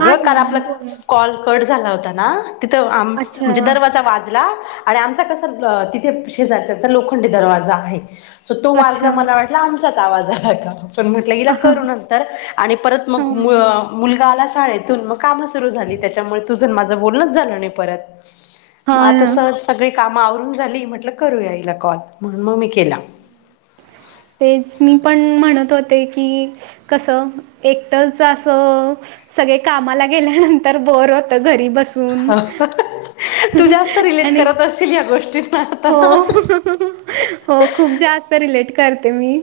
हा काल आपलं बोला कॉल कट झाला होता ना तिथ अच्छा म्हणजे दरवाजा वाजला आणि आमचा कसा तिथे शेजारच्याचा लोखंड दरवाजा आहे सो तो अच्छा वाजला मला वाट. आमचाच आवाज हाय का चल म्हटल हिला ह ह करू नं तर परत ह मग ह. मुलगी काल आले शळेतून म काम सुर झाली त्याच्यामुळे त माझ बण झालं नाही परत. हा आता ना सहज सगळी काम आवरून झाली म्हटलं करूयाईला कॉल म्हणून मग मी केला. थी थि तेच मी पण म्हणत होते की. कसं एकटच जास. सगळे कामाला गेल्यानंतर बर होत घरी बस हो तू जास्त रिलेट आणि करत असशील या गोष्टींना आता हो ना. हो खूप जास्त रिलेट करते मी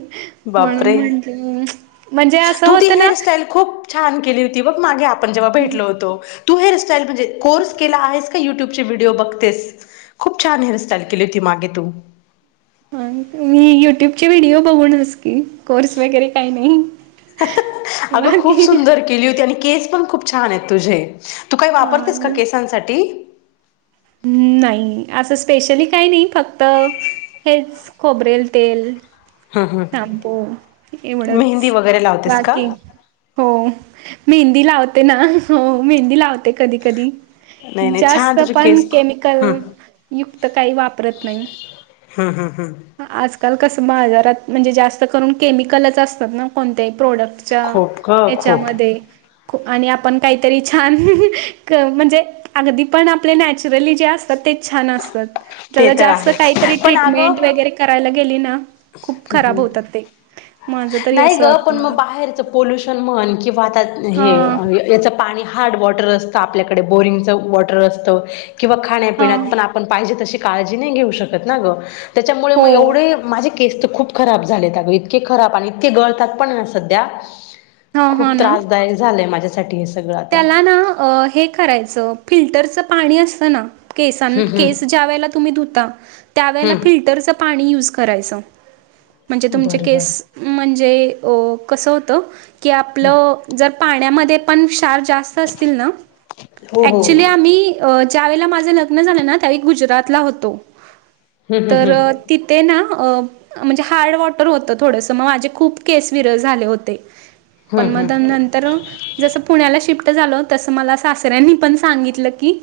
म्हणून बापरे म्हटल मी म्हणजे असं तू ती होत ना. हेअरस्टाईल खूप छान केली होती बघ मागे आपण जेव्हा भेटलो होतो. तू हेअरस्टाईल म्हणजे कोर्स केला आहेस का यूट्यूबचे व्हिडिओ बघतेस. खूप छान हेअरस्टाईल केली होती मागे तू. मी युट्यूबचे व्हिडिओ बघूनस की कोर्स वगैरे काही नाही अगं खूप बाकी सुंदर केली होती आणि केस पण खूप छान आहेत तुझे. तू काय वापरतेस का हा केसांसाठी? हम् नाही असं स्पेशली काही नाही फक्त. हेच खोबरेल तेल. हं हं ताम्पू मेहंदी एवढंच वगैरे लावतेस का बाकी. हो मेहंदी लावते ना हो मेहंदी लावते. कधी कधी नाही नाही छान जास्त. तुझे पण केस हं केमिकल युक्त काही वापरत नाही. हं हं आजकाल कसं बाजारात म्हणजे जास्त करून केमिकलच असतात ना कोणत्याही प्रोडक्ट. च्या खूप ग खूप याच्यमध्ये आणि आपण काहीतरी छान म्हणजे अगदी पण जे नॅचरली जे असतात तेच छान असतात. ते त्या तर जास्त आहेच काहीतरी पण ट्रीटमेंट अगं वगैरे करायला गेली ना खूप खराब होतात ते. माझ तरी नाही असं ग वाटतं पण मला. मग बाहेरचं पोल्युशन म्हण किंवा वातता हे हा याचा- पाणी हार्ड वॉटर असत आपल्याकडे बोरिंगच वॉटर असत किंवा हा खाण्यापिण्यात पण. पाहिजे तशी काळजी नाही घेऊ शकत ना ग त्याच्यामुळे हो मग एवढे. माझे केस तर खूप खराब झालेत अग इतके खराब आणि इतके गळतात पण ना सध्या. हा हा खूप ना. त्रासदायक झालंय माझ्यासाठी हे सगळं. आता त्याला ना हे करायचं फिल्टरचं पाणी असतं ना. केसांना हम्म हम्म केस ज्या वेळेला तुम्ही धुता त्या वेळेला हम्म फिल्टर पाणी यूज करायचं म्हणजे तुमचे बरं बरं केस. म्हणजे कस होत की हम्म आपलं जर पाण्यामध्ये पण, क्ष क्षार जास्त असतील ना, हो हो अक्च्युली आम्ही ज्यावेळेला माझं लग्न झालं ना, त्यावेळी गुजरातला होतो हम्म हम्म तर हम्म तिथे ना अ म्हणजे हार्ड वॉटर होतं थोडंसं, मग माझे खूप केस विरळ झाले होते. हम्म पण मद हम्म नंतर जस पुण्याला शिफ्ट झालो, तसं मला सासऱ्यांनी पण सांगितलं की,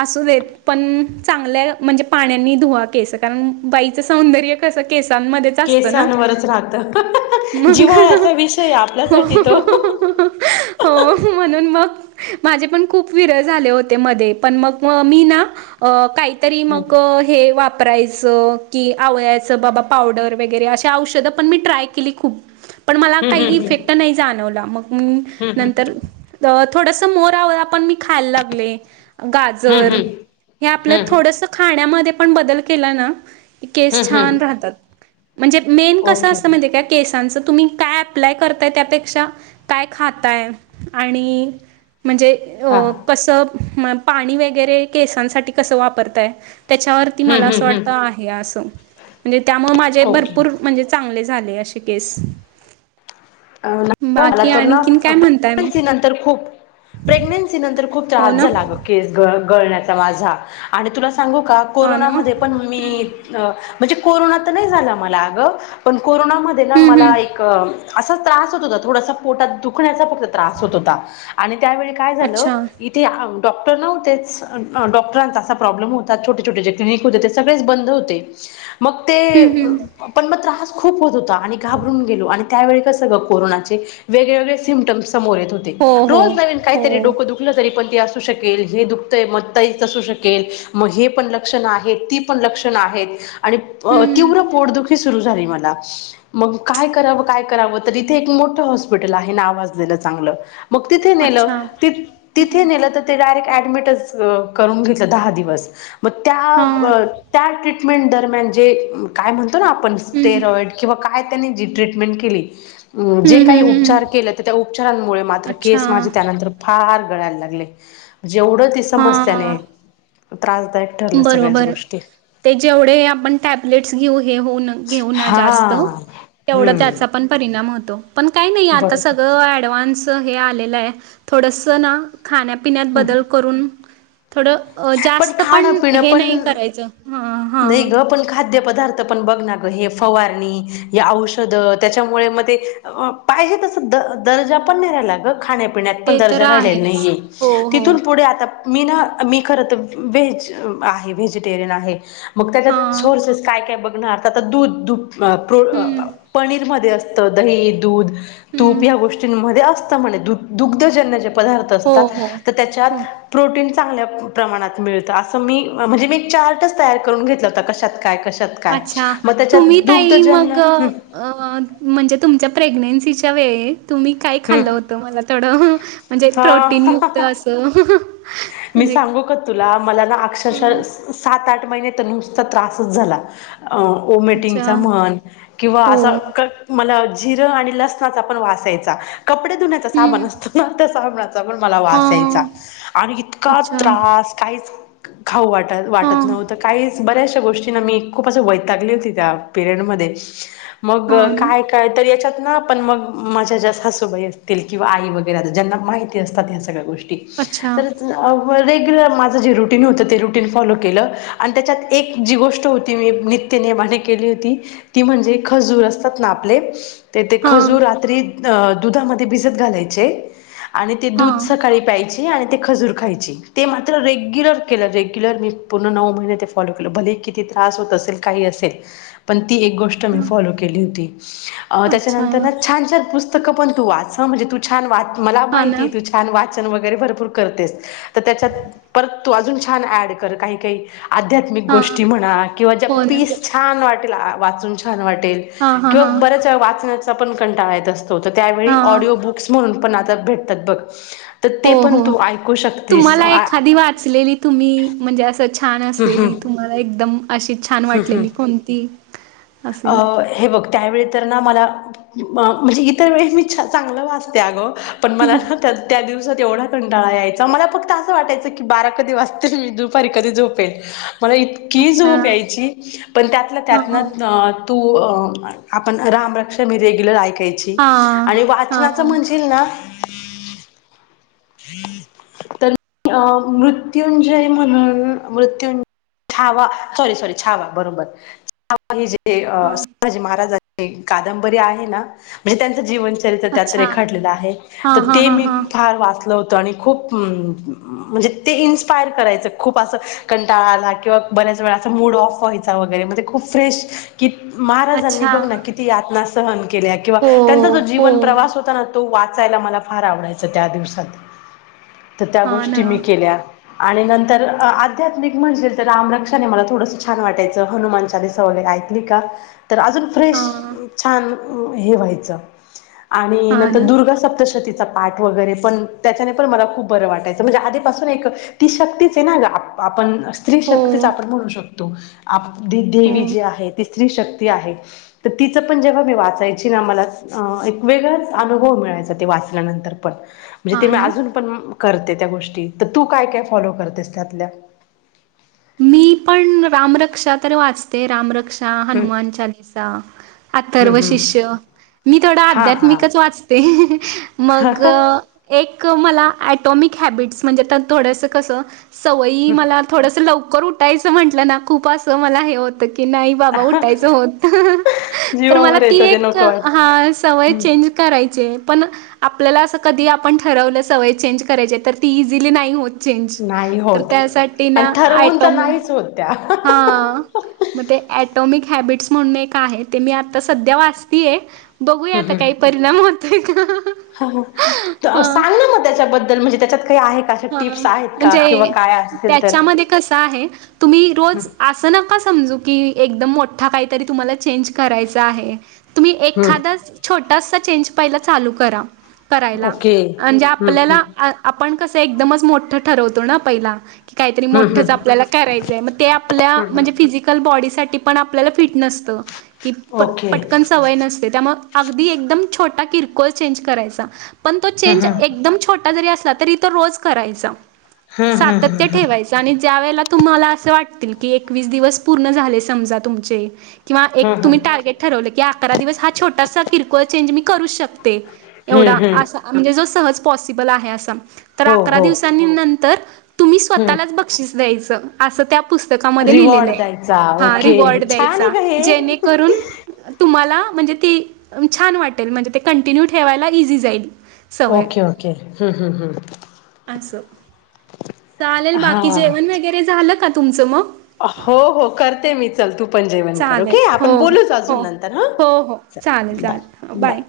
असू देत, पण चांगल्या म्हणजे पाण्यांनी धुवा केसं कारण बाईचं सौंदर्य कस केसांमध्येच असत ना, केसांवरच राहतं मग जिव्हाळ्याचा विषय आहे हो आपल्यासाठी तो हो. म्हणून मग, माझे पण खूप विरळ झाले होते मध्ये पण मग मी ना अ काहीतरी हम्म मग, हे वापरायचं की, आवळ्याचं बाबा पावडर वगैरे अशी औषधं पण मी ट्राय केली खूप. ह पण मला काही इफेक्ट नाही जाणवला, मग मी हम्म नंतर. थोडस मोरा आवळा पण मी खायला लागले. हम्म हम्म गाजर हे हम्म आपल्या हम्म थोडस खाण्यामध्ये पण बदल केला ना केस हम्म छान हम्म राहतात, म्हणजे मेन कस ओके असतं माहिती आहे काय केसांच तुम्ही काय अप्लाय करताय त्यापेक्षा काय खाताय? आणि म्हणजे अ हां कस पाणी वगैरे केसांसाठी कस वापरताय त्याच्यावर मला हम्म असं हम्म वाटत हम्म आहे अस म्हणजे त्यामुळे माझे ओके भरपूर म्हणजे चांगले झाले अशे केस बाकी आणखी काय म्हण ताय मग? तरं खूप प्रेग्नंन्सी नंतर खूप हो त्रास ना, झाला अगं. केस ग गळण्याचा माझा आणि तुला सांगू का हो ना. कोरोनामध्ये पण मी अ म्हणजे कोरोना तर नाही झाला मला अगं, पण कोरोनामध्ये ना हं, हं. मला एक असा त्रास होत होता थोडासा पोटात दुखण्याचा फक्त त्रास होत होता आणि त्यावेळी काय झालं अच्छा. इते डॉक्टर नव्हतेच, डॉक्टरांचा असा प्रॉब्लेम होता छोटे छोटे जे क्लिनिक होते ते सगळेच बंद होते. मग ते हं, हं. पण मग त्रास खूप होत होता आणि घाबरून गेलो आणि त्यावेळी कसं ग कोरोनाचे वेगळेवेगळे सिम्टम्स समोर येत होते, हो, हो, रोज नवीन काहीतरी हो. डोकदु तरी पण ते असू शकेल, हे दुखतय मता असू शकेल मग हे पण लक्षणं आहेत ती पण लक्षण आहेत. आणि हं. तीव्र पोटदुखी सुरु झाली मला, मग काय कराव काय कराव, इथे एक मोठ हॉस्पिटल आहे नावाजलेल चांगलं मग तिथे नेलं, अच्छा. तिथे हं. नेलं तर तिथे डायरेक्ट ॲडमिटच करुन घेतल दहा दिवस, मग हां. त्या ट्रीट् टमेंट दरम्यान जे काय म्हणतो ना आपण, हं, हं. स्टेरॉइड किंवा काय त्यांनी जी ट्रीटमेंट केली अ जे हं, काही हं, हं. उपचार केले, तर त्या उपचारांमुळे मात्र अच्छा केस माझे त्यानंतर फार गळायला लागले, जेवढं ते समस्या हां नाही त्रासदाय बरोबर ते जेवढे आपण टॅबलेट्स घेऊ हे होऊन. घेऊ ना हा जास्त तेवढं हम्म त्याचा पण परिणाम होतो, पण आता काही नाही बरोबर सगळं ॲडव्हांस चं हे आलेलं आहे, थोडस ना खाण्यापिण्यात बदल करून थोड अ जास्त खाणं पण पिणं हे नाही पण करायचं, ह हा. नाही ग पण खाद्य पदार्थ पण बघ ना ग, हे फवारणी हे औषध त्याच्यामुळे मग ते पाहिजे तस द दर्जा पण नाही रायला ग खाण्या पिण्यात पण ते तर दर्जा राहिला आहेच नाही, हो हो तिथून पुढ आता मी ना मी. खरं तर व्हेज, व्हेजिटेरीयन आहे, मग त्यात हां सोर्सेस काय काय बग ना आता तर दूध दूध प्रो अ हम्म पनीरमध्ये असतं दही दूध तूप हम्म या गोष्टींमध्ये असत म्हणे, दुग्धजन्य ज पदार्थ हो असतात, हो तर त्याच्यात हो प्रोटीन चांगल्या प्रमाणात मिळतं, असं मी म्हणजे मी एक चार्टच तयार करून घेतला होता, कशात काय? कशात अच्छा मग त्याच्यात तुम्ही ताई दुग्धजन्य मग हम. अ म्हणजे तुमच्या प्रेग्नेन्सीच्या वेळी तुम्ही काही हम्म खाल्लं होतं, मला थोडं म्हणजे प्रोटीन युक्त हा अस मी सांगू का तुला, मला ना अक्षरशः हं, सात-आठ महिने तर नुसता त्रासच झाला. अ अच्छा ओमेटिंगचा म्हण किंवा हो असं मला जिरं आणि लसणाचा पण वास यायचा, कपडे धुण्याचा साबन हम्म असतो ना, त्या साबनाचा पण मला वास यायचा हां आणि इतका अच्छा त्रास काहीच खाऊ वाट वाटत हां नव्हतं, काहीच बऱ्याच शा गोष्टींना मी खूप अशी वैतागली होती, त्या पिरियड मध्ये मग हां ना काय काय तर याच्यात ना पण मग माझ्या ज्या सासूबाई असतील किंवा आई वगैरे आता ज्यांना माहि ती असतात ह्या सगळ्या गोष्टी. अच्छा. अ रेग्युलर माझं जे रुटीन होतं, ते रुटीन फॉलो केलं आणि त्याच्यात एक जी गोष्ट होती मी नित्य त्य नेमाने केली होती, ती म्हणजे खजूर असतात ना आपले त ते खजूर हां रात्री अ दुधामध्ये भिजत घालायचे आणि ते दूध हां सकाळी प्यायची आणि ते खजूर खायची, ते मात्र रेग्युलर केेल, रेग्युलर मी पूर्ण नऊ महिने ते फॉलो केल, भले किती त्रास होत असेल. काही असेल. पण ती एक गोष्ट मी फॉलो केली होती, अ अच्छा त्याच्यानंतर ना छान-छान पुस्तकं पण तू वाच हां म्हणजे तू छान वाच मला हां ना माहितिये, तू छान वाचन वगैरे भरपूर करतेस. तर त्याच्यात परत तू अजून छान ऍड कर काही-काही आध्या त्मिक हां गोष्टी म्हणा किंवा ज्या हो ना पीस छान वाटेल आ वाचून छान वाटेल हां हां किंवा हां बऱ्याचं वेळा वाचण्याचा पण कंटाळा येत असतो, तं त्यावेळी हां ऑडिओ बुक्स म्हणून आता भेटातात बघ, त ते हो पण हो तू ऐकू शक तुम्हाला एखादी वाचलेली तुम्ही म्हणजे असचं छान हम्म असलेली तुम्हाला एकदम अशीच छान हम्म हम्म वाटलेली कोणती अस अ हे बघ त्यावेळी तर ना मला, म्हणजे इतर वेळी मी चांगलं वाचते अगं पण मला हं, ना त्या त्या दिवसात एवढा कंटाळा यायचा मला फक्त असं वाटायचं की बारा कधी वाजतील, मी दुपारी कधी झोप पेल, मला इतकि अच्छा झोप यायची, पण त्यातळ्या हां त्यात ना हां अ तू अ आपण रामरक्षा मी रेग्युलर ऐकायची. इ हां आणि हां वाचनाच म्हणशील ना तर अ मृत्युंजय म्हणून मृत्युंज छावा सॉरी-सॉरी छावा बरोबर. आपली जे हां संभाजी महाराजांची कादंबरी आहे ना, म्हणजे त्यांचं जीवन च रित्र त्यात अच्छा रेखाटलेलं आहे, त हां हां ते हां मी हां फार वाच ल होतं आणि खूप अ म्हणजे ते इन्स्पायर करायचं खूप असं कंटाळा आला किंवा बऱ्याच वेळा असा मूड ऑफ व्हायचा वगैरे म्हणजे खूप फ्रेश कि महाराजांनी अच्छा बघ ना किती यातना स सहन केल्या किंवा हो त्यांचा जो हो जीवन प्रवास होता ना, तो वाचायला मला फार आवडायच त्या दिवसात. तर त्या हां ना गोष्टी मी केल्या. आणि नंतर आध्यात्मिक म्हणशील तर राम रक्षाने मला थोडस छान वाटायचं, हनुमान चालीसा वगैरे आइक लीका, तर अजून फ्रेश हां छान, हे व्हायचं आणि हां नंतर ना दुर्गा सप्तशती चा पाठ वगैरे पण त्याच्याने पण मला खूप बरं वाटायचं म्हणजे आधीपासून एक ती शक्तीच आहे ना ग आप आपण स्त्री हो शक्तीच आपण म्हणू शकतो, आप दी हो देवी जी आहे ती स्त्री शक्ती आहे. तर तिचं पण जेव्हा मी वाचायची ना मला अ एक वेगळाच अनुभव मिळायचा, ते वाचल्यानंतर पण. म्हणजे ते हां मी ना अजून पण करते त्या गोष्टी त तू काय, काय फॉलो करतेस त्यातल्या. मी पण रामरक्षा तर वाचते, रामरक्षा, हम्म हनुमान चालीसा. हम्म अथर्व हम्म शिष्य. मी थोडं हा हा आध्यात्मिकच वाचते मग. एक मला ॲटॉमिक हॅबिट्स म्हणजे, त थोडंसं कसं सवयी मला. थोडसं लवकर उठायचं म्हटलं ना, खूप असं मला हे होतं की नाही बाबा उठायचं होत, तर मला जीवावर ती येतं ते एक नको वाट हा सवय हम्म चेंज करायची आहे पण. आपल्याला असं कधी आपण ठरवलं, सवय चेंज करायच्या तर ती इझिली नाही होतं. चेंज नाही तर होत त्यासाठी ना आणि ठरवून तर आटोमी नाहीच होत त्या. हा. मग ते अटॉमिक हॅबिट्स म्हणून एक आहे, ते मी आता सध्या वाचतीय. बघूया आता हम्म हम्म. काही परिणाम होतोय का हा. सांग ना मग त्याच्याबद्दल, म्हणजे त्याच्यात काही आहे. का अशा हं टिप्स आहेत का किंवा म्हणजे काय असतील तर. त्याच्यामध्ये कस आहे तुम्ही रोज आ सं नका समजू की एकदम मोठा काहीतरी तुम्हाला चेंज करायचा आहे. तुम्ही हम्म एखादाच, छोटासा चेंज पहिला चालू करा. करायला ओके अनं ज्या हम्म आपल्याला हम्म आ आपण कसं एकदमच मोठ ठरवतो ना पहिला. की काहीतरी हम्म मोठंच हम्म. आपल्याला करायचंय, मग ते आपल्या हम्म म्हणजे हम्म फिजिक कल बॉडीसाठी पण आपल्याला फिट नसतं कि प ओके पटकन. सवय नसते त्यामुळे अगदी एकदम छोटा किरकोळ चेंज करायचा. पण तो ह चेंज ह एकदम छोटा जरी असला, तरी तो रोज करायचा ह ह सातत्य ह. ठेवायच. आणि ज्या वेळेला तुम्हाला असं वाटतील की एकवीस दिवस पूर्ण झाले समजा तुमचे. किंवा एक हम्म तुम्ही टार्गेट ठरवलं, की अकरा दिवस हा छोटासा किरकोळ चेंज मी करू शक ते एवढा हम्म हम्म आसा आ म्हणजे, सहज पॉसिबल आहे आसा तर हो अकरा हो दिवसा णी नंतर तुम्ही हम्म स्वतःला बक्षीस द्यायच अस त्या पुस्तकामध्ये रिवॉर्ड लिहिलेलयं, द्यायचा हा ओके रिवॉर्ड छान आहे द्यायचा ग हे. जेणेकरून तुम्हाला म्हणजे ती छान वाटेल, म्हणजे ते कंटिन्यू ठेवायला इजी जाईल. सवय ओके, ओके, हं हं हं! असं चालेल बाकी जेवण, हा. वगैरे झालं का तुमचं मग. हो हो करते मी. चल तू पण जेवण कर, चालेल ओके हो आपण हो बोलूचं अजून हो नंतर हं हो हो चालेल चल बाय चालेल बाय.